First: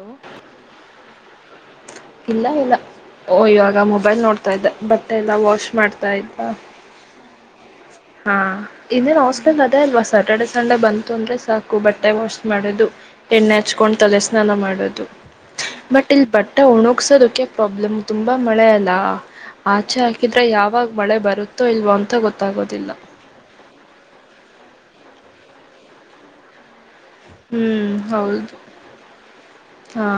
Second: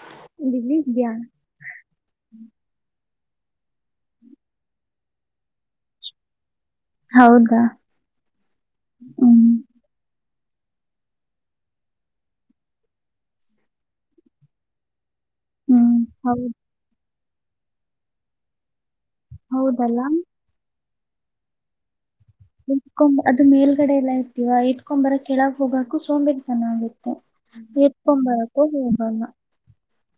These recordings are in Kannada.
ಹಲೋ ಬಿಜಿ ಇದ್ಯಾ ಇಲ್ಲ ಇಲ್ಲ ಓ ಇವಾಗ ಮೊಬೈಲ್ ನೋಡ್ತಾ ಇದ್ದ ಬಟ್ಟೆ ಎಲ್ಲ ವಾಶ್ ಮಾಡ್ತಾ ಇದ್ದ ಹೌದಾ ಹಾ ಇನ್ನೇನ್ ಹ್ಮ್ ಹಾಸ್ಟ್ಲಲ್ ಅದೇ ಅಲ್ವಾ ಸಟರ್ಡೇ ಸ ಸಂಡೆ ಬಂತು ಅಂದ್ರೆ ಸಾಕು ಬಟ್ಟೆ ವಾಶ್ ಮಾಡೋದು ಎಣ್ಣೆ ಹಚ್ಕೊಂಡು ತಲೆ ಸ್ನಾನ ಮಾಡದು ಹ್ಮ್ ಬಟ್ ಇಲ್ ಹೌದ್ ಬಟ್ಟೆ ಒಣಗ್ಸೋದಕ್ಕೆ ಪ್ರಾಬ್ಲಮ್ ತುಂಬಾ ಮಳೆ ಅಲ್ಲಾ ಆಚೆ ಹೌದಲ್ಲ ಹಾಕಿದ್ರೆ ಯಾವಾಗ ಮಳೆ ಬರುತ್ತೋ ಇಲ್ವೋ ಅಂತ ಗೊತ್ತಾಗ್ ಎತ್ಕೊಂಡ್ ಅದು ಮೇಲ್ಗಡೆ ಎಲ್ಲ ಐತಲ್ವ ಎತ್ಕೊಂಡ್ ಬರಕ್ ಕೆಳಗ್ ಹೋಗಕು ಸೋಂಬೇರ್ತನ ಆಗತ್ತೆ ಹ್ಮ್ ಹೌದು ಎತ್ಕೊಂಬರಕ್ಕೂ ಹೋಗಲ್ಲ [unintelligible] ಹಾ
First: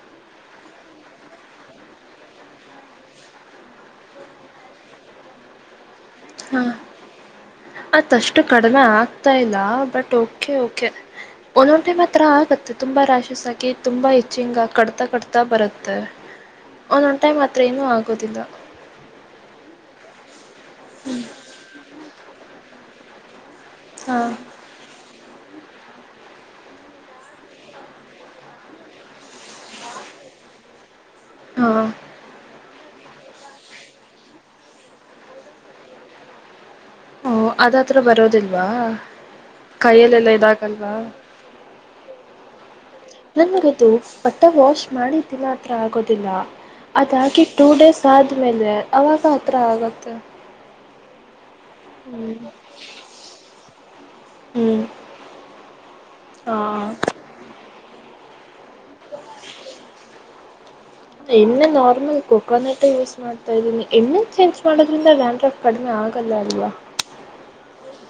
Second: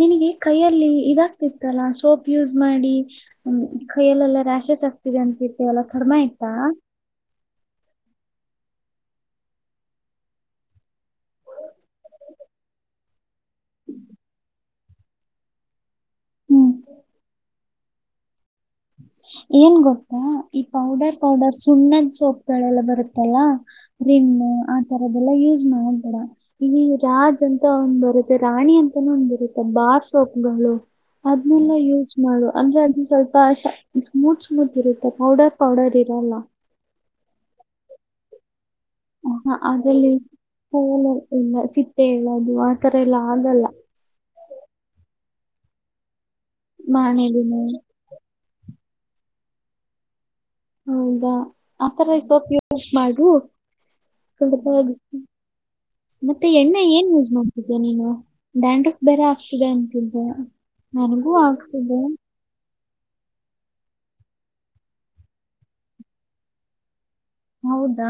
ನಿನಗೆ ಕೈಯಲ್ಲಿ ಇದಾಗ್ತಿತ್ತಲ್ಲಾ ಸೋಪ್ ಯೂಸ್ ಮಾಡಿ ಕೈಯಲ್ಲೆಲ್ಲ ರ್ಯಾ ಶೆಸ್ ಆಗ್ತಿದೆ ಅಂತಿರ್ತಿಯಲ್ಲ ಕಡ್ಮೆ ಆಯ್ತಾ ಅದ್ ಅಷ್ಟು ಕಡಿಮೆ ಆಗ್ತಾ ಇಲ್ಲ ಬಟ್ ಓಕೆ ಓಕೆ ಒಂದೊಂದ್ ಟೈಮ್ ಆತರ ಆಗತ್ ತುಂಬಾ ರಾಶ್ಯಸ್ಸಾಗಿ ತುಂಬಾ ಇಚ್ಚಿಂಗ್ ಕಡ್ತಾ ಕಡ್ತಾ ಬರತ್ತೆ ಹ್ಮ್ ಒನ್ನೊನ್ ಟೈಮ್ ಮಾತ್ರ ಏನು ಆಗೋದಿಲ್ಲ ಏನ್ ಗೊತ್ತಾ ಈ ಪೌಡರ್ ಪೌಡರ್ ಸುಣ್ಣದ್ ಸೋಪ್ಗಳೆಲ್ಲ ಬರುತ್ತಲ್ಲಾ ಹಾಂ ರಿಮ್ಮು ಆ ತರದ್ ಲ್ಲ ಯೂಸ್ ಮಾಡ್ಬೇಡ ಇಲ್ಲಿ ರಾಜ್ ಅಂತ ಒಂದ್ ಬರುತ್ತೆ ರಾಣಿ ಅಂತಾನು ಒಂದ್ ಬರುತ್ತೆ ಬಾರ್ ಸ್ ಸೊಪ್ಗಳು ಅದ್ನೆಲ್ಲ ಹಾಂ ಯೂಸ್ ಮಾಡು ಅಂದ್ರೆ ಅದ್ ಷ ಸ್ಮೂತ್ ಸ್ಮೂತ್ ಇರುತ್ತೆ ಪೌಡರ್ ಪೌಡರ್ ಇರಲ್ಲ ಓ ಅದಾತ್ರ ಬರೋದಿಲ್ಲ ವಾ ಹ ಅದ್ರಲ್ಲಿ ಕೈಯಲ್ಲೆಲ್ಲ ಇದಾಗಲ್ವಾ ಕೋಲ ಇಲ್ಲ ಸಿಪ್ಪೆ ಹೇಳೋದು ಆತರ ಎಲ್ಲ ಆಗಲ್ಲ ನನ್ಗದು ಬಟ್ಟೆ ವಾಶ್ ಮಾಡಿದ್ದಿನ ಆತರ ಆಗೋದು ಲ್ಲ ಅದಾಗಿದ್ ಮಾಣೆದಿನ ಟೂ ಡೇಸ್ ಆದ್ಮೇಲೆ ಅವಾಗ ಅತರ ಆಗತ್ತೆ ಹೌದಾ ಆತರ ಸೋಪು ಯೂಸ್ ಮಾಡು ಪ ಹ್ಞೂ [unintelligible] ಮತ್ತೆ ಎಣ್ಣ ಹಾಂ ಏನ್ ಯೂಸ್ ಮಾಡ್ತಿದ್ದೆ ನೀನು ಡ್ಯಾಂಡ್ರಫ್ ಬೇರೆ ಆಗ್ತಿದೆ ಅಂತಿದೆ ಎಣ್ಣೆ ನಾರ್ಮಲ್ ಕೊಕಾನೆಟ್ ಯೂಸ್ ಮಾಡ್ತಾ ಇದ್ದೀನಿ ಎಣ್ಣೆ ಚೇಂಜ್ ಮಾಡೋದಿಂದ ಡ್ಯಾಂಡ್ರಫ್ ಕಡಿಮೆ ಆಗಲ್ಲ ಅಲ್ವಾ ಹೌದಾ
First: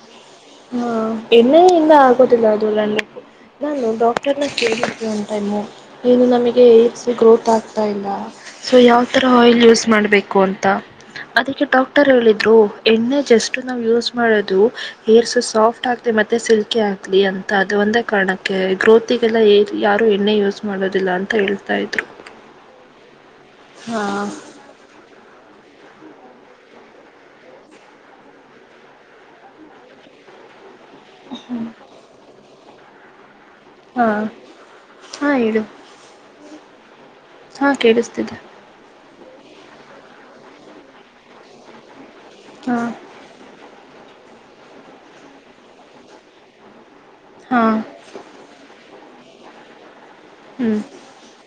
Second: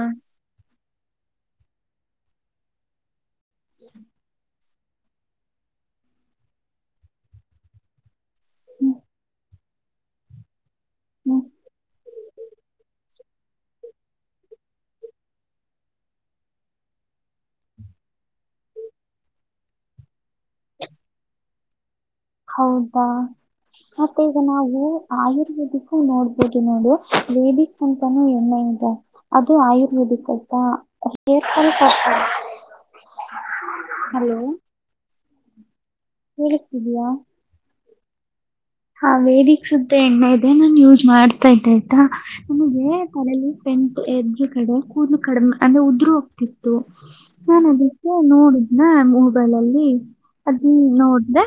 ಹಾ ಎಣ್ಣೆಯಿಂದ ಆಗೋದಿಲ್ಲ ಅದು ಡ್ಯಾಂಡ್ರಫ್ ನಾನು ಡಾಕ್ಟರ್ ನ ಟೈು ಏನು ನಮಗೆ ಏಜ ಗ್ರೋತ್ ಆಗ್ತಾ ಇಲ್ಲ [unintelligible] ಸೊ ಹ್ಮ್ ಯಾವ ತರ ಆಯಿಲ್ ಯೂಸ್ ಮಾಡ್ಬೇಕು ಅಂತ ಹ್ಮ್ ಅದಕ್ಕೆ ಡಾಕ್ಟರ್ ಹೇಳಿದ್ರು ಎಣ್ಣೆ ಜಸ್ಟ್ ನಾವು ಯೂಸ್ ಮಾಡೋದು ಏರ್ಸ್ ಸಾಫ್ಟ್ ಆಗ್ಲಿ ಮತ್ತೆ ಸಿಲ್ಕಿ ಆಗ್ಲಿ ಅಂತ ಅದು ಒಂದೇ ಕಾರಣಕ್ಕೆ ಗ್ರೋತಿಗೆಲ್ಲ ಯಾರು ಇನ್ನೇ [unintelligible] ಯೂಸ್ ಮಾಡೋದಿಲ್ಲ ಅಂತ ಹೇಳ್ತಾ ಇದ್ರು ಹೌದಾ ಹಾ ಮತ್ತೆ ಈಗ ನಾವು ಆಯುರ್ವೇದಿಕ್ ನೋಡ್ಬೋದು ನೋಡು ವೇದಿಕ್ ಅಂತಾನೂ ಎಮ್ಮೆ ಇದೆ ಅದು ಆಯುರ್ವೇದಿಕ್ ಅಂತ ಹಾ ಹಲೋ [inaudible] ಹಾ ಹೇಳು ಕೆಲ್ಯಾಸ್ತಿದ್ಯಾ ದೆ [inaudible] ಹಾ ವೇದಕ್ ಸುದ್ದ ಎಣ್ಣೆ ಇದೆ ನಾನ್ ಯೂಸ್ ಮಾಡ್ತಾ ಇದ್ದೆ ಆಯ್ತಾ ಹಾ ನಮಗೆ ತಲೆಯಲ್ಲಿ ಸೆಂಟು ಎದ್ ಕಡೆ ಕೂದಲು ಕಡೆ ಅಂದ್ರೆ ಉದ್ರ ಹೋಗ್ತಿತ್ತು [unintelligible] ಹಾ ನಾನದಕ್ಕೆ ನೋಡಿದ್ನ ಮೊಬೈಲ ಅಲ್ಲಿ ಅದ ಹ್ಮ್ ನೋಡ್ದೆ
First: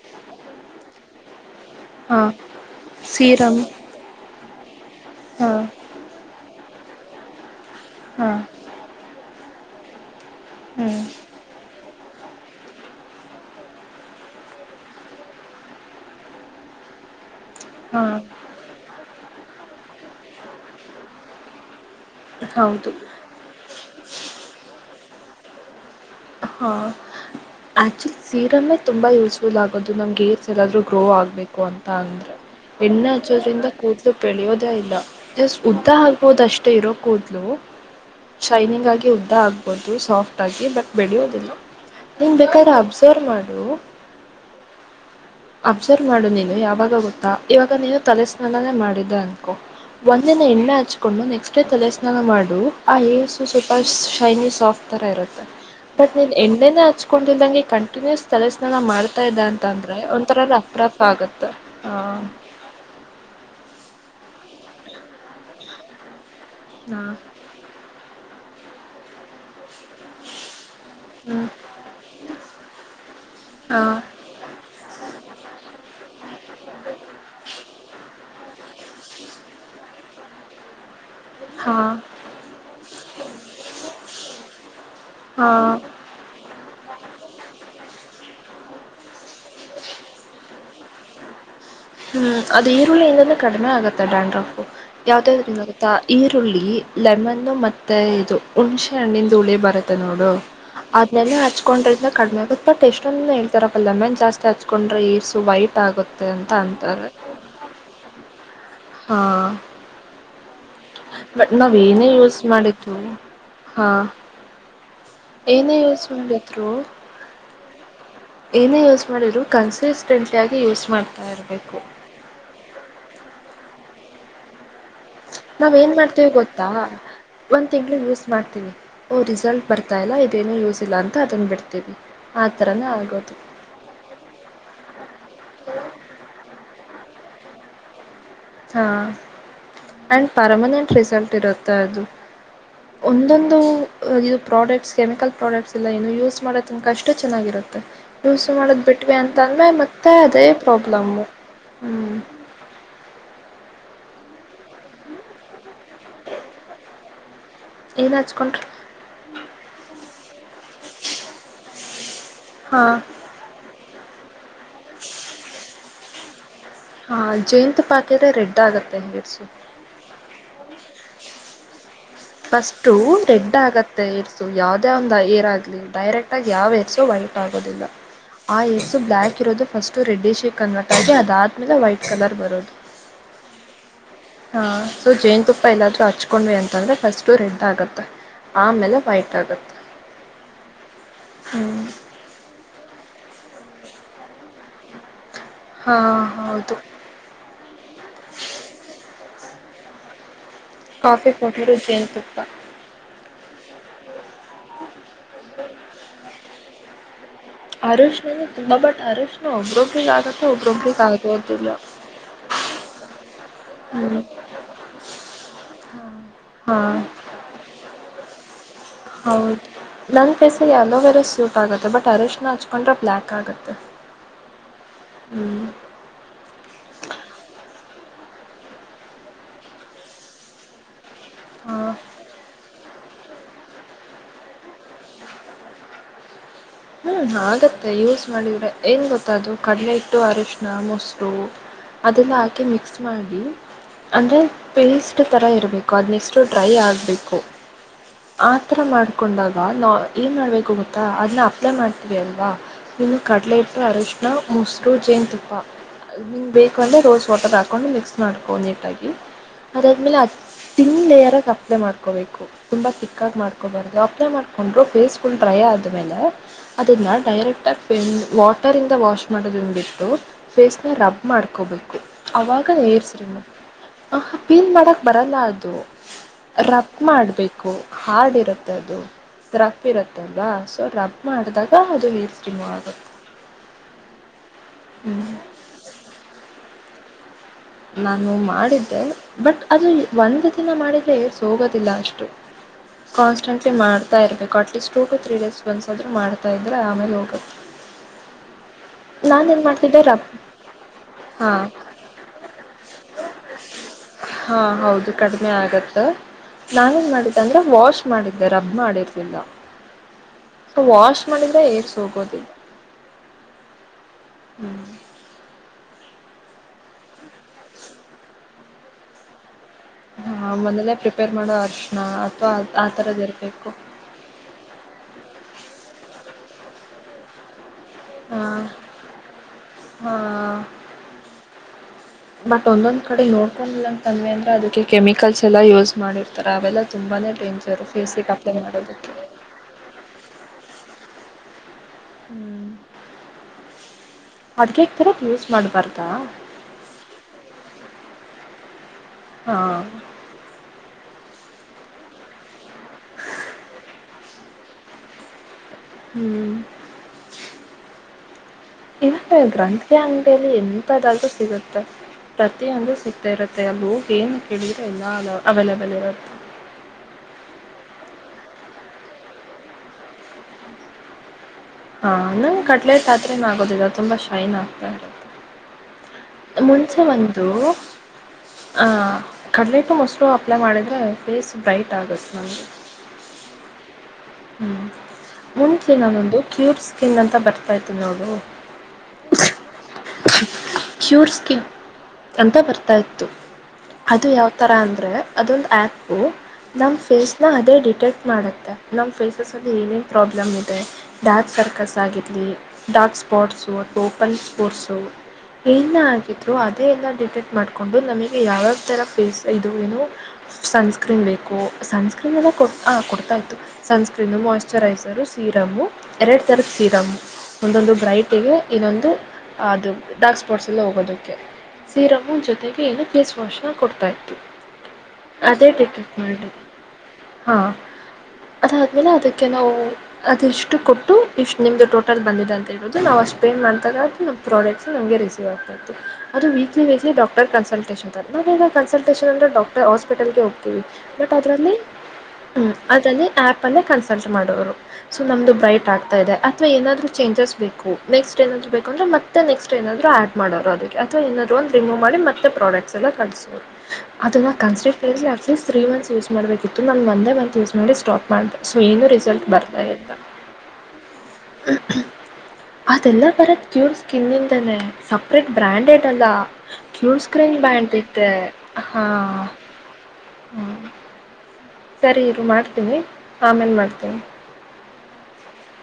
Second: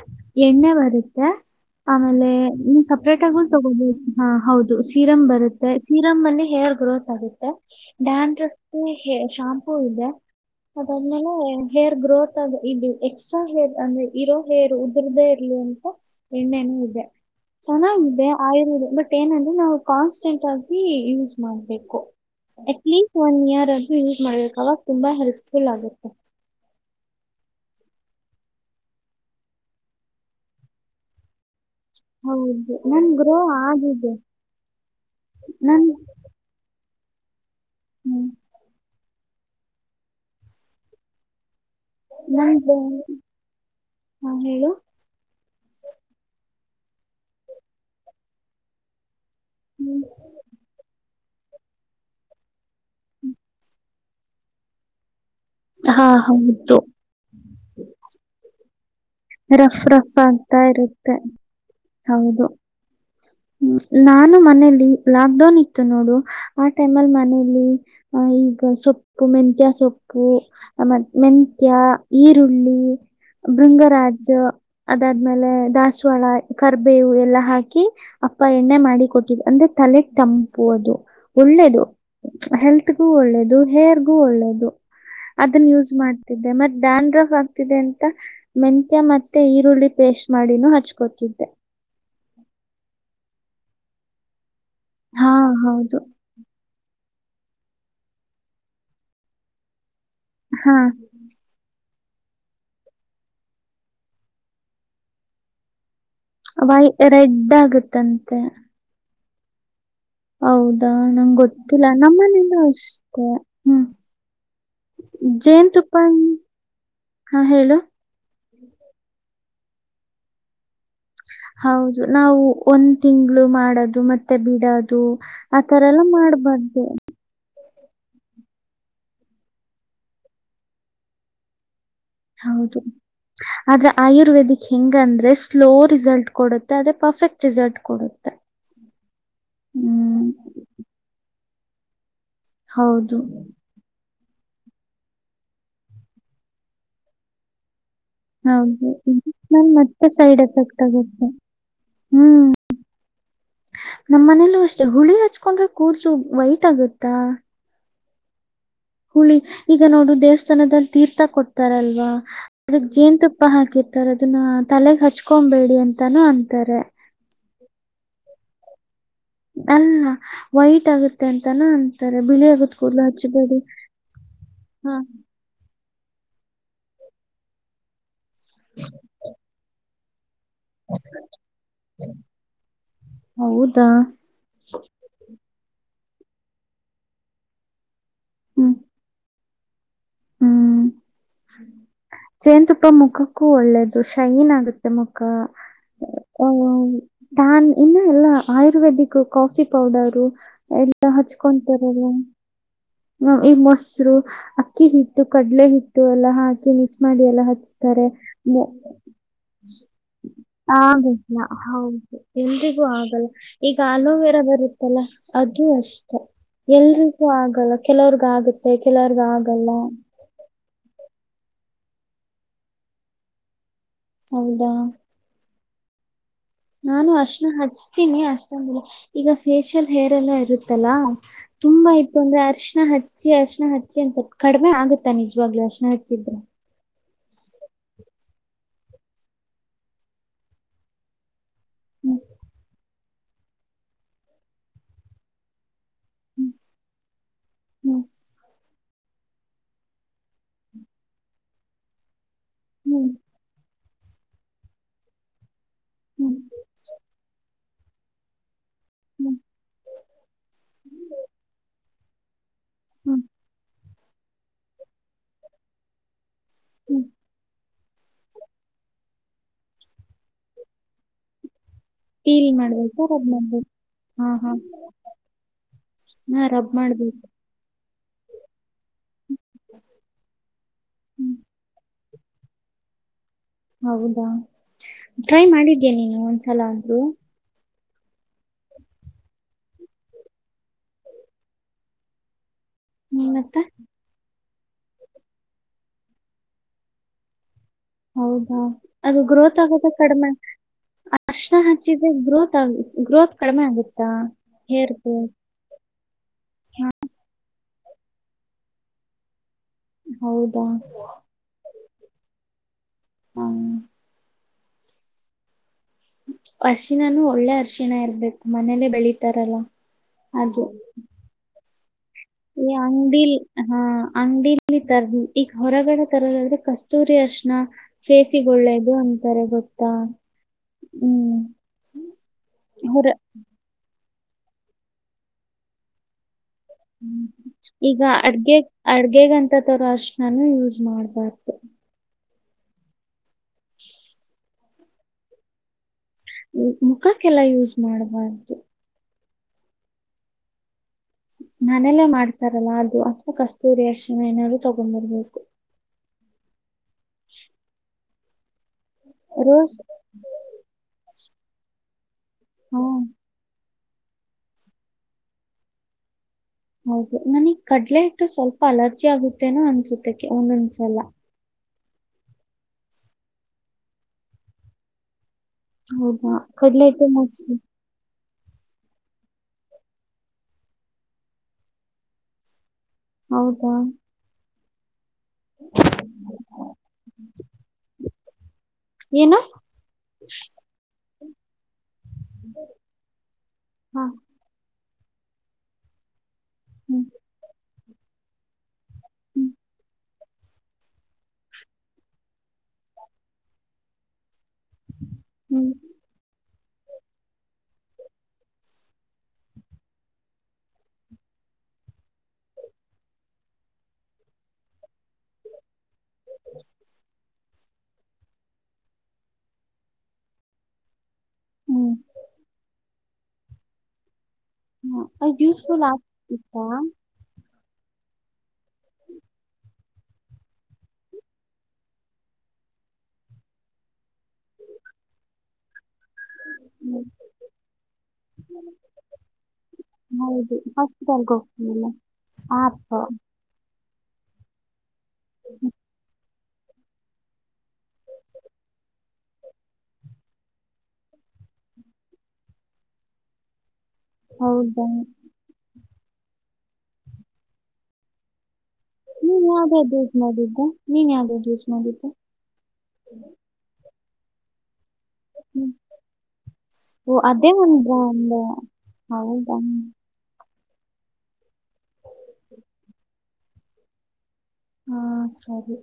ಎಣ್ಣೆ ಬರುತ್ತೆ ಹಾ ಆಮೇಲೆ ಸಪ್ರೇಟ್ ಆಗ ತಗ ಸೀರಮ್ ಬಹುದು ಹೌದು ಸೀರಂ ಹಾ ಬರುತ್ತೆ ಸೀರಮ್ ಅಲ್ಲಿ ಹೇರ್ ಗ್ರೋತ್ ಆಗುತ್ತೆ ಹಾ ಬ್ಯಾಂಡ್ರಫ್ ಶಾಂಪ್ ೂೋಗಿದ್ದ ಹ್ಮ್ ಮದಾದ್ಮೇಲೆ [unintelligible] ಹೇರ್ ಗ್ರೋತ್ ಆಗ ಇದು ಎಕ್ಸ್ಟ್ರಾ ಹೇರ್ ಅಂದ್ರೆ ಇರೋ ಹೇರ್ ಉದುರದೇ ಇರ್ಲಿ ಅಂತ ಎಣ್ಣೆನ್ ಹೌದೇ ಹಾ ಚೆನ್ನಾಗಿದೆ ಆಯಿಲ್ ಬಟ್ ಏನಂದ್ರೆ ನಾವು ಕಾನ್ಸ್ಟೆಂಟ್ ಆಗಿ ಯೂಸ್ ಮಾಡ್ಬೇಕು ಹೌದು ಅಟ್ಲೀಸ್ಟ್ ಒನ್ ಇಯರ್ ಆದ್ರೂ ಯೂಸ್ ಮಾಡ್ಬೇಕು ಅವಾಗ ತುಂಬಾ ಹೆಲ್ಪ್ಫುಲ್ ಆಗುತ್ತೆ ಹಾ ಆಕ್ಚುಲಿ ಸೀರಮೇ ತುಂಬಾ ಯೂಸ್ಫುಲ್ ಆಗೋದು ನಮ್ಗೆ ಹೇರ್ಸ್ ಎಲ್ಲಾದ್ರೂ ಗ್ರೋ ಆಗ್ಬೇಕು ಕೊಂತಾಂದ್ರ ಹೌದು ನನ್ ಎಣ್ಣೆ ಗ್ರೋ ಹಚ್ಚೋದ್ರಿಂದ ಆಗಿದೆ ಕೂದಲು ಬೆಳೆಯೋದೇ ಇಲ್ಲ ನನ್ ಉದ್ದ ಆಗ್ಬೋದಷ್ಟೇ ಇರೋ ಕೂದ್ಲು ಹ್ಮ್. ಶೈನಿಂಗ್ ಆಗಿ ಉದ್ದ ಆಗ್ಬಹುದು ಸಾಫ್ಟ್ ಆಗಿ ಬಟ್ ಬೆಳೆಯೋದಿಲ್ಲ ನೀನ್ ನನ್ ಬೇಕಾದ್ರೆ ಅಬ್ಸರ್ವ್ ಮಾಡು ಹಾ, ಹೇಳು ಅಬ್ಸರ್ವ್ ಮಾಡು ನೀನು ಯಾವಾಗ ಗೊತ್ತಾ ಇವಾಗ ನೀನು ತಲೆ ಸ್ನಾನಾನೇ ಮಾಡಿದೆ ಅಂತ ಹ್ಮ್. ಒಂದಿನ ಎಣ್ಣೆ ಹಚ್ಕೊಂಡು ನೆಕ್ಸ್ಟ್ ಡೇ ತಲೆಸ್ನಾನ ಮಾಡು ಆ ಸು ಸ್ವಲ್ಪ ಶೈನಿ ಸಾಫ್ಟ್ ತರ ಇರುತ್ತೆ ಹಾ ಬಟ್ ನೀನ್ ಹೌದು ಎಣ್ಣೆನ ಹಚ್ಕೊಂಡಲ್ದಂಗೆ ಕಂಟಿನ್ಯೂಸ್ ತಲನ ಮಾಡ್ತಾ ಇದ್ದ ಅಂತ ರಫ್ ಅಂದ್ರೆ ಒ ರಫ್ ಆಗ್ತಾ ರಫ್ ರಫ್ ಇರುತ್ತೆ ಆಗುತ್ತ ಹ ಹೌದು ನಾನು ಮನಲಿ ಲಾಕ್ ಡೌನ್ ಇತ್ತು ನೋಡು ಆ ಟೈಮ್ ಅಲ್ಲಿ ಹಾಂ ಮನೇೆಯಲ್ಲಿ ಆ ಈಗ ಸೊಪ್ಪು ಮೆಂತ್ಯಿಯ ಸೊಪ್ಪು ಉಪ್ಪು ಆ ಮ ಹ್ಞೂ ಮೆಂತ್ಯ ಈರುಳ್ಳಿ ಹಾಂ ಭೃಂಗರಾಜು ಅದಾದ್ಮೇಲೆ ದಾಸವಾಳ ಕರ್ಬೇವು ಎಲ್ಲಾ ಹಾಕಿ ಅಪ್ಪ ಎಣ್ಣೆ ಮಾಡಿ ಕೊಟ್ಟಿದ್ ಅಂದ್ರೆ ತಲೆ ತಂಪು ಅದು ಒಳ್ಳೇದು ಹಾಂ ಹೆಲ್ತ್ಗೂ ಒಳ್ಳೇದು ಹೇರ್ಗೂ ಒಳ್ಳೇದು ಅದನ್ನ ಹಾಂ ಯೂಸ್ ಮಾಡ್ತಿದ್ದೆ ಮತ್ತೆ ದದ್ರಫ್ ಫ್ ಆಗ್ತಿದೆ ಅಂತ ಮೆಂತ್ಯ ಮತ್ತೆ ಈರುಳ್ಳಿ ಪೇೇಶಟ್ ಮಾಡಿನೂ ಹಚ್ಕೊತಿದ್ದೆ ಹ್ಮ್ ಅದ ಈರುಳ್ಳಿಯಿಂದನ ಕಡಿಮೆ ಆಗತ್ತೆ ಡ್ಯಾಂಡ್ರಫು ಹಾ ಯಾವ್ದಾವಾದ್ರಿಂದ ಅತಾ ಹೌದು ಈರುಳ್ಳಿ ಲೆಮನ್ ಮತ್ತೆ ಇದು ಹುಣ್ಸೆ ಹಣ್ಣಂದು ಹುಳಿಯ ಬರುತ್ತೆ ನೋಡು ಹಾ ಅದನೆೆಲ್ಲ ಹಚ್ಕೊಂಡ್ರ ಕಡಿಮೆ ಆಗುತ್ತೆ ಬಟ್ ಎಷ್ಟೊಂದು ಹೇಳ್ತಾರಪ್ಪ ಆಮ್ಯಾಲ್ ಜಾಸ್ತಿ ಹಚ್ಕೊಂಡ್ರೆ ಎರ್ಸು ವೈಟ್ ಆಗುತ್ತೆ ಅಂತ ವೈಟ್ ಅಂತಾರೆ ರೆಡ್ ಆಗತ್ತಂತೆ ಹಾ ನಂಗ್ ಬಟ್ ನಾವ ಗೊತ್ತಿಲ್ಲ ಏನೇ ಯೂಸ್ ನಮ್ಮನೇಲೂ ಮಾಡಿದವಿ ಅಷ್ಟೇ ಹ್ಮ್ ಹಾ ಏನೇ ಜೇನ್ತುಪ್ಪ ಯೂಸ ಮಾಡಿದ್ರು ಹಾ ಹೇಳು ಏನೇ ಯೂಸ್ ಮಾಡಿದ್ರು ಕನ್ಸಿಸ್ಟೆಂಟ್ ಆಗ ಯೂಸ್ ಮಾಡ್ತಾ ಇರಬೇಕು ಹೌದು ನಾವು ಒಂದ್ ತಿಂಗ್ಗಳು ಮಾಡದು ಮತ್ತೆ ಬಿಡದು ನಾವ್ ಆತರ ಎಲ್ಲ ಮಾಡ್ಬಾರ್ದು ತಿಂಗಳಿಗೆ ಯೂಸ್ ಮಾಡ್ತೀವಿ ಓಹ ರಿಸಲ್ಟ್ ಬರ್ತಾ ಇಲ್ಲ ಇದೇನೂ ಯೂಸ್ ಇಲ್ಲ ಅಂತ ಅದನ್ನು ಬಿಡ್ತೀವಿ ಆ ಹೌದು ತರನ ಆಗೋದು ಆದ್ರೆ ಆಯುರ್ವೇದಿಕ್ ಹೆಂಗಂದ್ರೆ ಸ್ಲೋ ರಿಸಲ್ಟ್ ಕೊಡುತ್ತೆ ಆದ್ರೆ ಪರ್ಫೆಕ್ಟ್ ರಿಸಲ್ಟ್ ಕೊಡುತ್ತ ಹಾ ಅಂಡ್ ಪರ್ಮನೆಂಟ್ ರಿಸಲ್ಟ್ ಇರುತ್ತೆ ಅದು ಹೌದು ಒಂದೊಂದು ಇದು ಪ್ರಾಡಕ್ಟ್ಸ್ ಕೆಮಿಕಲ್ ಪ್ರಾಡಕ್ಟ್ಸ್ ಎಲ್ಲ ಏನ ಯೂಸ್ ಮಾಡೋ ತನಕ ಅಷ್ಟೇ ಚೆನ್ನಾಗಿರುತ್ತೆ ಯೂಸ್ ಮಾಡದು ಹೌದು ಬಿಟ್ವಿ ಅಂತಂದ್ರೆ ನನ್ ಮತ್ತೆ ಸೈಡ್ ಅದೇ ಎಫೆಕ್ಟ್ ಪ್ರಾಬ್ಲಮ್ಮು ಆಗುತ್ತೆ ಹ್ಮ್ ನಮ್ಮ್ ಮನೇಲ್ಲೂ ಅಷ್ಟೆ ಹುಳಿ ಹಚ್ಕೊಂಡ್ರೆ ಕೂದಲು ವೈಟ್ ಆಗತ್ತಾ ಏನ್ ಹಚ್ಕೊಂಡ್ರಿ ಹುಳಿ ಈಗ ನೋಡು ದೇವಸ್ಥಾನದಲ್ಲಿ ತೀರ್ಥ ಕೊಡ್ತಾರಲ್ವಾ ಹಾ ಅದಕ್ ಜೇನ ತುಪ್ಪ ಹಾಕಿ ಹತಾರ ಅದನ್ನ ತಲೆಗ್ ಹಚ್ಕೊಬೇಡಿ ಅಂತಾನೂ ಅಂತಾರೆ ಹಾ ಜೇನ ತುಪ್ಪ ಹಾಕಿದ್ರೆ ರೆಡ್ ಆಗತ್ತೆ ಮೆಬಿ ಅಲ್ಲ ವೈಟ್ ಆಗುತ್ತೆ ಅಂತಾನ ಫಸ್ಟು ರೆಡ್ ಆಗತ್ತೆ ಇರ್ಸು ಯಾವ್ದೇ ಹ ಒಂದ ಏರ್ ಆಗ್ಲಿ ಡೈರೆಕ್ಟ್ ಆಗಿ ಯಾವ ಹೇರ್ಸು ವೈಟ್ ಆಗೋದಿಲ್ಲ ಆ ಹೇರ್ಸು ಬ್ಲ್ಲಾಕ್ ಇರೋದು ಫಸ್ಟ್ ರೆಡ್ಡಿ ಶೇಡ್ ಕನ್ವರ್ಟ್ ಆಗಿ ಅದಾದ್ಮೇಲೆ ವೈಟ್ ಕಲರ್ ಬರೋದು ಹೌದಾ ಹಾಂ ಸೊ ಜೇನುತುಪ್ಪ ಎಲ್ಲಾದರೂ ಹಚ್ಕೊಂಡ್ವಿ ಅಂತಂದರೆ ಫಸ್ಟು ರೆಡ್ ಆಗುತ್ತೆ. ಹ್ಮ್ ಆಮೇಲೆ ವೈಟ್ ಆಗುತ್ತೆ. ಹ್ಮ್ ಜೇನ್ ತುಪ್ಪ ಮುಖ ಮುಕ್ಕು ಒಳ್ಳೇದು ಶೈನ್ ಆಗುತ್ತೆ ಮುಕ್ಕ ಹಾ ಕ್ಕ ಹೌದು ಟ್ಯಾನ್ ಇನ್ನು ಎಲ್ಲ ಆಯುರ್ವೇದಿಕ್ ಕಾಫಿ ಪೌಡರು ಎಲ್ಲ ಕಾಫಿ ಪೌಡರು ಹಚ್ಕೊತಾರಲ್ಲ ಜೇನುತುಪ್ಪ ಹ ಈ ಮೊಸರು ಅಕ್ಕಿ ಹಿಟ್ಟು ಕಡ್ಲೆ ಹಿಟ್ಟು ಎಲ್ಲ ಹಾಕಿ ಮಿಕ್ಸ್ ಮಾಡಿ ಎಲ್ಲ ಹಚ್ತಾರೆ. ಅರಶಿನ ತುಂಬಾ ಬಟ್ ಅರಶಿನ ಒಬ್ರೊಬ್ರಿಗೆ ಆಗತ್ತೆ ಆಗ ಒಬ್ರೊಬ್ರಿಗೆ ಆಗೋದಿಲ್ಲ ಹೌದು ಎಲ್ಲರಿಗೂ ಆಗಲ್ಲ ಈಗ ಹ್ಮ್ ಅಲೋವೇರಾ ಬ ಬರುತ್ತಲ್ಲ ಅದು ಅಷ್ಟ ಹಾ ಎಲ್ರಿಗೂ ಆಗಲ್ಲ ಕೆಲವರಿಗೆ ಆಗುತ್ತ ಕೆಲವರಗ ಆಗಲ್ಲ ಅಲೋವೇರಾ ಸೂಟ್ ಆಗುತ್ತೆ ಬಟ್ ಅರಿಶಿನ ಹಚ್ಕೊಂಡ್ರೆ ಬ್ಲ್ಯಾಕ್ ಆಗುತ್ತೆ ಹೌದಾ ಹ್ಮ್ ನಾನು ಅರಿಸಿನ ಹಚ್ತೀನಿ ಅಷ್ಟಂದ ಇಲ್ಲ ಈಗ ಫೇಶಿಯಲ್ ಹೇರ್ ಎಲ್ಲ ಇರುತ್ತಲ್ಲಾ. ತುಂಬ ಹಾಂ ಆಯ್ತು ಅಂದ್ರೆ ಅರಶಿಣ ಹತ ಹಚ್ಚಿ ಅರಿಸಿನ ಹಚ್ಚಿ ಅಂತ ಕಡಿಮೆ ಆಗುತ್ತಾ ನಿಜವಾಗ್ಲು ಅರಿಸಿನ ಹಚ್ಚಿದ್ರೆ ಹ್ಮ್ ಆಗತ್ತೆ ಯೂಸ್ ಮಾಡಿದ್ರೆ ಏನ್ ಗೊತ್ತ ಅದು ಕಡಲೆ ಹಿಟ್ಟು ಅರಶಿನ ಮೊಸರು ಹ್ಮ್ ಅದೆಲ್ಲ ಹಾಕಿ ಮಿಕ್ಸ್ ಮಾಡಿ ಅಂದ್ರೆ ಪೇಸ್ಟ್ ತರ ಇರ್ಬೇಕು. ಅದನ್ನೆಷ್ಟು ಹ್ಮ್ ಡ್ರೈ ಆಗಬೇಕು ಹ್ಮ್ ಆಥರ ಮಾಡ್ಕೊಂಡ ಗಾ ನಾ ಏನ್ ಮಾಡ್ಬೇಕು ಗೊತ್ತಾ ಅದನ್ನ ಅಪ್ಲೈ ಮಾಡ್ತೀವಿ ಅಲ್ವಾ ಹ್ಮ್ ಇನ್ನು ಕಡಲೆ ಹಿಟ್ಟು ಅರಿಸಿನಾ ಮೊಸರು ಜೇನತುಪ್ಪಾ. ಹ್ಮ್ ನಿಂಗ ಬೇಕಂದ್ರೆ ರೋಸ್ ವಾಟರ್ ಹಾಕೊಂಡು ಮಿಕ್ಸ್ ಮಾಡ್ಕೊಂಡ ಹ್ಮ್ ಅದಾದ್ಮೇಲೆ ಅ ತಿನ ಲೇಯರಾಗಿ ಅಪ್ಲೈ ಮಾಡ್ಕೋಬೇಕು. ತುಂಬ ಹ್ಮ್ ತಿಕ್ಕಾಗಿ ಮಾಡ್ಕೊಬಾರ್ದು ಅಪ್ಲೈ ಮಾಡ್ಕೊಂಡ್ರು ಫೇಸ್ ಫುಲ್ ಡ್ರೈ ಆದಮೇಲೆ ಹ್ಮ್ ಅದನ್ನ ಡೈರಕ್ಟ ಪೆನ್ ವಾಟರಿಂದ ವಾಷ್ ಮಾಡೋದನ್ನುಬಿಟ್ಟು ಫೇಸ್ನ ರಬ್ ಮಾಡ್ಕೋಬೇಕು ಟೀಲ್ ಅವಾಗ ಮಾಡ್ಬೇಕಾ ಹೇರ್ಸ್ ರಬ್ ರಿಮೋವ್ ಮಾಡ್ಬೇಕು ಮಾಡಕ್ ಹಾ ಹಹಾ ಹಾ ಪೀನ್ ಮಾಡಕ್ ಬರಲ್ಲ ಅದು. ಹಾ ರಬ್ ಮಾಡ್ಬೇಕು ಮಾಡಬೇಕು ಹಾರ್ಡ್ ಇರುತ್ತೆದು ರಫ ಇರುತ್ತಲ್ವಾ ಸೊ ರಬ್ ಹ್ಮ್ ಅದಾಗ ಅದು ಹೇರ್ಸ್ ರಿಮೂವ್ ಆಗ ಹೌದಾ ಟ್ರೈ ಮಾಡಿದ್ದೆ ನೀನು ಒಂದ್ಸಲ ಆದ್ರೂ. ನಾನು ಮಾಡಿದ್ದೆ ಬಟ್ ಅದು ಒಂದು ದಿನ ಮಾಡಿದ್ರೆ ಹೇರ್ಸ್ ಹೋಗೋದಿಲ್ಲ ಅಷ್ಟು. ಹ್ಮ್ ಮತ್ತೆ ಕಾನ್ಸ್ಟೆಂಟ್ಲಿ ಮಾಡ್ತಾ ಇರ್ಬೇಕು ಅ ಜಸ್ಟ್ ಟು ತ್ರೀ ಡೇಸ್ ಬಂದ್ಸಾದ್ರ ಮಾಡ್ತಾ ಇದ್ರೆ ಆಮೇಲೆ ಹೋಗುತ್ತೆ. ಹೌದಾ ಅದು ಗ್ರೋತ್ ನಾನೇನ್ ಆಗದ ಮಾಡ್ತಿದ್ದೆ ರಬ್ ಕಡಿಮೆ. ಹಾ ಅರಶಿಣ ಹಚ್ಚಿದ್ರೆ ಗ್ರೋತ್ ಆಗ ಗ್ರೋತ್ ಕಡಿಮೆ ಆಗುತ್ತಾ ಹಾ ಹೌದು ಹೈರ್ದ ಕಡಿಮೆ ಆಗತ್ತೆ ನಾನೇನ್ ಮಾಡಿದ್ದೆ ಅಂದ್ರೆ ವಾಶ್ ಮಾಡಿದ್ದೆ ರಬ್ ಮಾಡಿರ್ಲಿಲ್ಲ. ಹೌದಾ ಸೊ ವಾಶ್ ಮಾಡಿದ್ರೆ ಹೇರ್ಸ್ ಹೋಗೋದು. ಹ ಹ್ಮ್ ಅರಿಶಿನ ನು ಒಳ್ಳೆ ಅರಿಶಿನ ಇರ್ಬೇಕು ಮನೇಲ್ಲೇ ಬೆಳಿತಾರಲ್ಲ. ಹಾ ಅದು ಮನೇಲೆೇ ಪ್ರಿಪೇರ್ ಮಾಡು ಅರಿಶಿ ಈ ಅಂಗಡಿಲಿ ಹಾ ಅಂಗಡಲಿ ತರಲಿ ಈಗ ಹೊರಗಡೆ ತರದದ್ರೆ. ಕಸ್ತೂರಿ ಅರಿಶಿಣ ಚೇಸಿಗ ಒಳ್ಳೇದು ಅಂತಾರೆ ಗೊತ್ತಾ ಹ್ಮ್. ಬಟ್ ಒಂದೊಂದ್ ಹೊರ ಕಡೆ ನೋಡ್ಕೊಂಡಿಲ್ಲ ಅಂತಂದ್ವಿ ಅಂದ್ರೆ ಅದಕ್ಕೆ ಕೆಮಿಕಲ್ಸ್ ಎಲ್ಲಾ ಯೂಸ್ ಮಾಡಿರ್ ಈಗ ಅಪ್ಲೈ ಅಡ್ಗೆ ಮಾಡೋದಕ್ಕೆ ಅಡ್ಗೆಗಂತ ತರ ಅರಶ ನಾನು ಯೂಸ್ ಮಾಡ್ಬಾರ್ದು. ಅಡ್ಗೆಕ್ ತರದ ಯೂಸ್ ಮಾಡಬಾರ್ದ. ಮುಖಕ್ಕೆಲ್ಲ ಯೂಸ್ ಮಾಡಬಾರ್ದು. ಹಾ ಮನೆಲ್ಲೇ ಮಾಡ್ತಾರಲ್ಲ ಅದು ಅಥವಾ ಕಸ್ತೂರಿ ಆರ್ಸಿನ ಏನಾದ್ರು ತಗೊಂಡ್ಬರ್ಬೇಕು. ಹ್ಮ್ [unintelligible] ಇಂದ ರೋಸ್ ಗಧುಗೆ ಅಂಗಿಯಲ್ಲಿ ಎಂಥಾದಾದ್ರೂ ಸಿಗುತ್ತೆ ಹಾ ಪ್ರತಿಯೊಂದು ಸಿಗ್ತಾ ಇರುತ್ತೆ. ಆಲ್ ಹೋಗಿ ಏನ್ ಕೇಳಿದ್ರ ಎಲ್ಲ ಅವೈಲಬಲ್ ಇರುತ್ತೆ. ಹೌದು ನನಗ್ ಕಡ್ಲೆ ಇಟ್ಟು ಸ್ವಲ್ಪ ಅಲರ್ಜಿ ಆಗುತ್ತೇನೋ ಅನ್ಸುತ್ತಕ್ಕೆ ಒಂದೊಂದ್ಸಲ. ಹಾ ಕಡ್ಲೆಹಿಟ್ ಹಾತ್ರೆನ ಆಗೋದಿಲ್ಲ ತುಂಬಾ ಶೈನ್ ಆಗುತ್ತೆ. ಹೌದಾ ಕಡ್ಲೆ ಮುಂಚೆ ಹಿಟ್ಟು ಒಂದು. ಮೊಸರು ಆ ಕಡ್ಲೆಟು ಮೊಸ್ರು ಅಪ್ಲೈ ಮಾಡಿದ್ರೆ ಫೇಸ್ ಬ್ರೈಟ್ ಆಗುತ್ತೆ ನಮಗೆ. ಹೌದಾ. ಹ್ಮ್ ಮುಂಚೆ ನಾನೊಂದು ಕ್ಯೂರ್ ಸ್ಕಿನ್ ಅಂತ ಬರ್ತಾ ಇತ್ತು ನೋಡು. ಏನು ಕ್ಯೂರ್ ಅಂತ ಬರ್ತಾ ಇತ್ತು ಹಾ ಅದು ಯಾವತರ ಅ ಅಂದ್ರೆ ಅದೊಂದು ಆ್ಯಪು ನಮ್ಮ ಹ್ಮ್ ಫೇಸ್ನ ಅದೇ ಡಿಟೆಕ್ಟ್ ಮಾಡುತ್ತೆ. ನಮ್ ಫೇಸಸ್ ಅಲ್ಲಿ ಏನೇನ್ ಪ್ರೊಬ್ಲಮ್ ಇದೆ. ಡಾರ್ಕ್ ಸರ್ಕಸ್ ಆಗಿರಲಿ ಡಾರ್ಕ್ ಸ್ಪಾಟ್ಸು ಅಥವಾ ಓಪನ್ ಸ್ಪೋರ್ಟ್ಸು. ಹ್ಮ್ ಏನ್ ಆಗ ಅದೇಲ್ಲ ಡಿಟೆಕ್ಟ್ ಮಾಡಕೊಂಡು ನಮಗೆ ಯಾವ್ಯಾವ ತರ ಫೇಸ್ ಇದು ಏನು ಸನ್ಸ್ಕ್ರೀನ್ ಬೇಕು ಸನ್ಸ್ಕ್ರೀನ್ ಎಲ್ಲ ಕೊ ಆ ಕೊಡ್ತಾ ಇತ್ತು. ಸನ್ಸ್ಕ್ರೀನು ಮಾಯ್ಚರೈಸರು ಸೀರಮು ಎರಡು ಥರದ ಸೀರಮು. ಒಂದೊಂದು ಬ್ರೈಟಿಗೆ ಇನ್ನೊಂದು ಅದು ಡಾರ್ಕ್ ಸ್ಪಾಟ್ಸ್ ಎಲ್ಲ ಹೋಗೋದು. ಓಕೆ ಹ್ಮ್ ಸೀರಮು ಜೊತೆಗೆ ಏನು ಫೇಸ್ ವಾಶ್ನ ಕೊಡ್ತಾರೆ ಹ್ಮ್ ಹ ಅದೇ ಯೂಸ್ಫುಲ್ ಡಿಟೆಕ್ಟ್ ಮಾಡಿ. ಆಗ್ತಿತ್ತಾ ಅದಾದ್ಮೇಲೆ ಅದಕ್ಕೆ ನಾವು ಅದುಷ್ಟು ಕೊಟ್ಟು ಇಷ್ಟು ನಿಮ್ದಗೆ ಟೋಟಲ್ ಬಂದಿದೆ ಅಂತ ಹೇಳ್ಬೋದು ನಾವು ಅಷ್ಟು ಪೇನ್ ಮಾಡಿದಾಗ ನಮ್ಮ ಪ್ರಾಡಕ್ಟ್ಸ್ ನಮಗೆ ರಿಸೀವ್ ಆಗ್ತದೆ ಅದು ವೀಕ್ಲಿ ವೇಸ್ಲಿ ಡಾಕ್ಟರ್ ಕನ್ಸಲ್ಟೇಷನ್ ಈಗ ಕನ್ಸಲ್ಟೇನ್ಂದ್ರೆಡಕ್ಟರ್ ಹಾಸ್ಪಿಟಲ್ಗೆ ಹೋಗ್ತೀವಿ ಬಟ್ ಆತ ಆಪ್ ಅೇ ಕನ್ಸಲ್ಟ್ ಮಾಡೋರು ಸೊ ನಮ್ದು ಬ್ರೈಟ್ ಆಗ್ತಾ ಇದೆ ಅಥವಾ ಏನಾದ್ರು ಚೇಜಸ್ ಬೇಕ ನೆಕ್ಸ್ಟ್ ಏನಾದ್ರು ಬೇಕಂದ್ರೆ ಮತ್ತೆ ನೆಕ್ಸ್ಟ್ ಏನಾದರುೂ ಆಡ್ ಮಾಡೋ ಅದ ಅಥವಾ ಏಾದ್ರು ರಿಮೂವ್ ಮಾಡಿ ಮತ್ತೆ ಪ್ರಾಡಕ್ಟ್ಸ್ ಎಲ್ಲ ಕಿಸುದು ಅದನ್ನ ಹೌದಾ ಕನ್ಸ್ಟಿಸ್ಟ್ ತ್ರೀ ಮತ್ಸ್ ಯೂಸ್ ಮಾಡಬೇಕಿತ್ತು ನಾನು ಒಂದೇ ಮತ್ ಯೂಸ್ ಮಾಡಿ ಸ್ಟಾಪ್ ಮಾಡ ಸೊ ಏನು ರಿಸಲ್ಟ್ ನೀನ್ ಬರ್ತಾ ಯಾವ್ದಾವ್ದು ಇತ್ತ ಯೂಸ್ [inaudible] ಮಾಡಿದ್ದೆ ನೀನ್ ಯಾವ್ದಾವ್ದು ಯೂಸ್ ಮಾಡಿದ್ದೆ ಅದೆಲ್ಲ ಬರತ್ ಕ್ಯೂರ್ ಸ್ಕಿನಿದಾನೆ ದಾನನೆ ಸಪ್ರೇಟ್ ಹ್ಮ್ ಬ್ರ್ಯಾಂಡೆಡ್ ಅಲ್ಲ ಓ ಕ್ಲೂರ್ ಅದೇ ಸ್ಕ್ರೀನ್ ಒಂದ ಬ್ಯಾಣತತೆ ಒಂದ ಹಾ ಹೌದಾ ಹ್ಞ ಸರಿ ಇರು ಮಾಡ್ತೀನಿ ಆಮೇಲೆ ಮಾಡ್ತೀನಿ ಹಾ ಸರಿ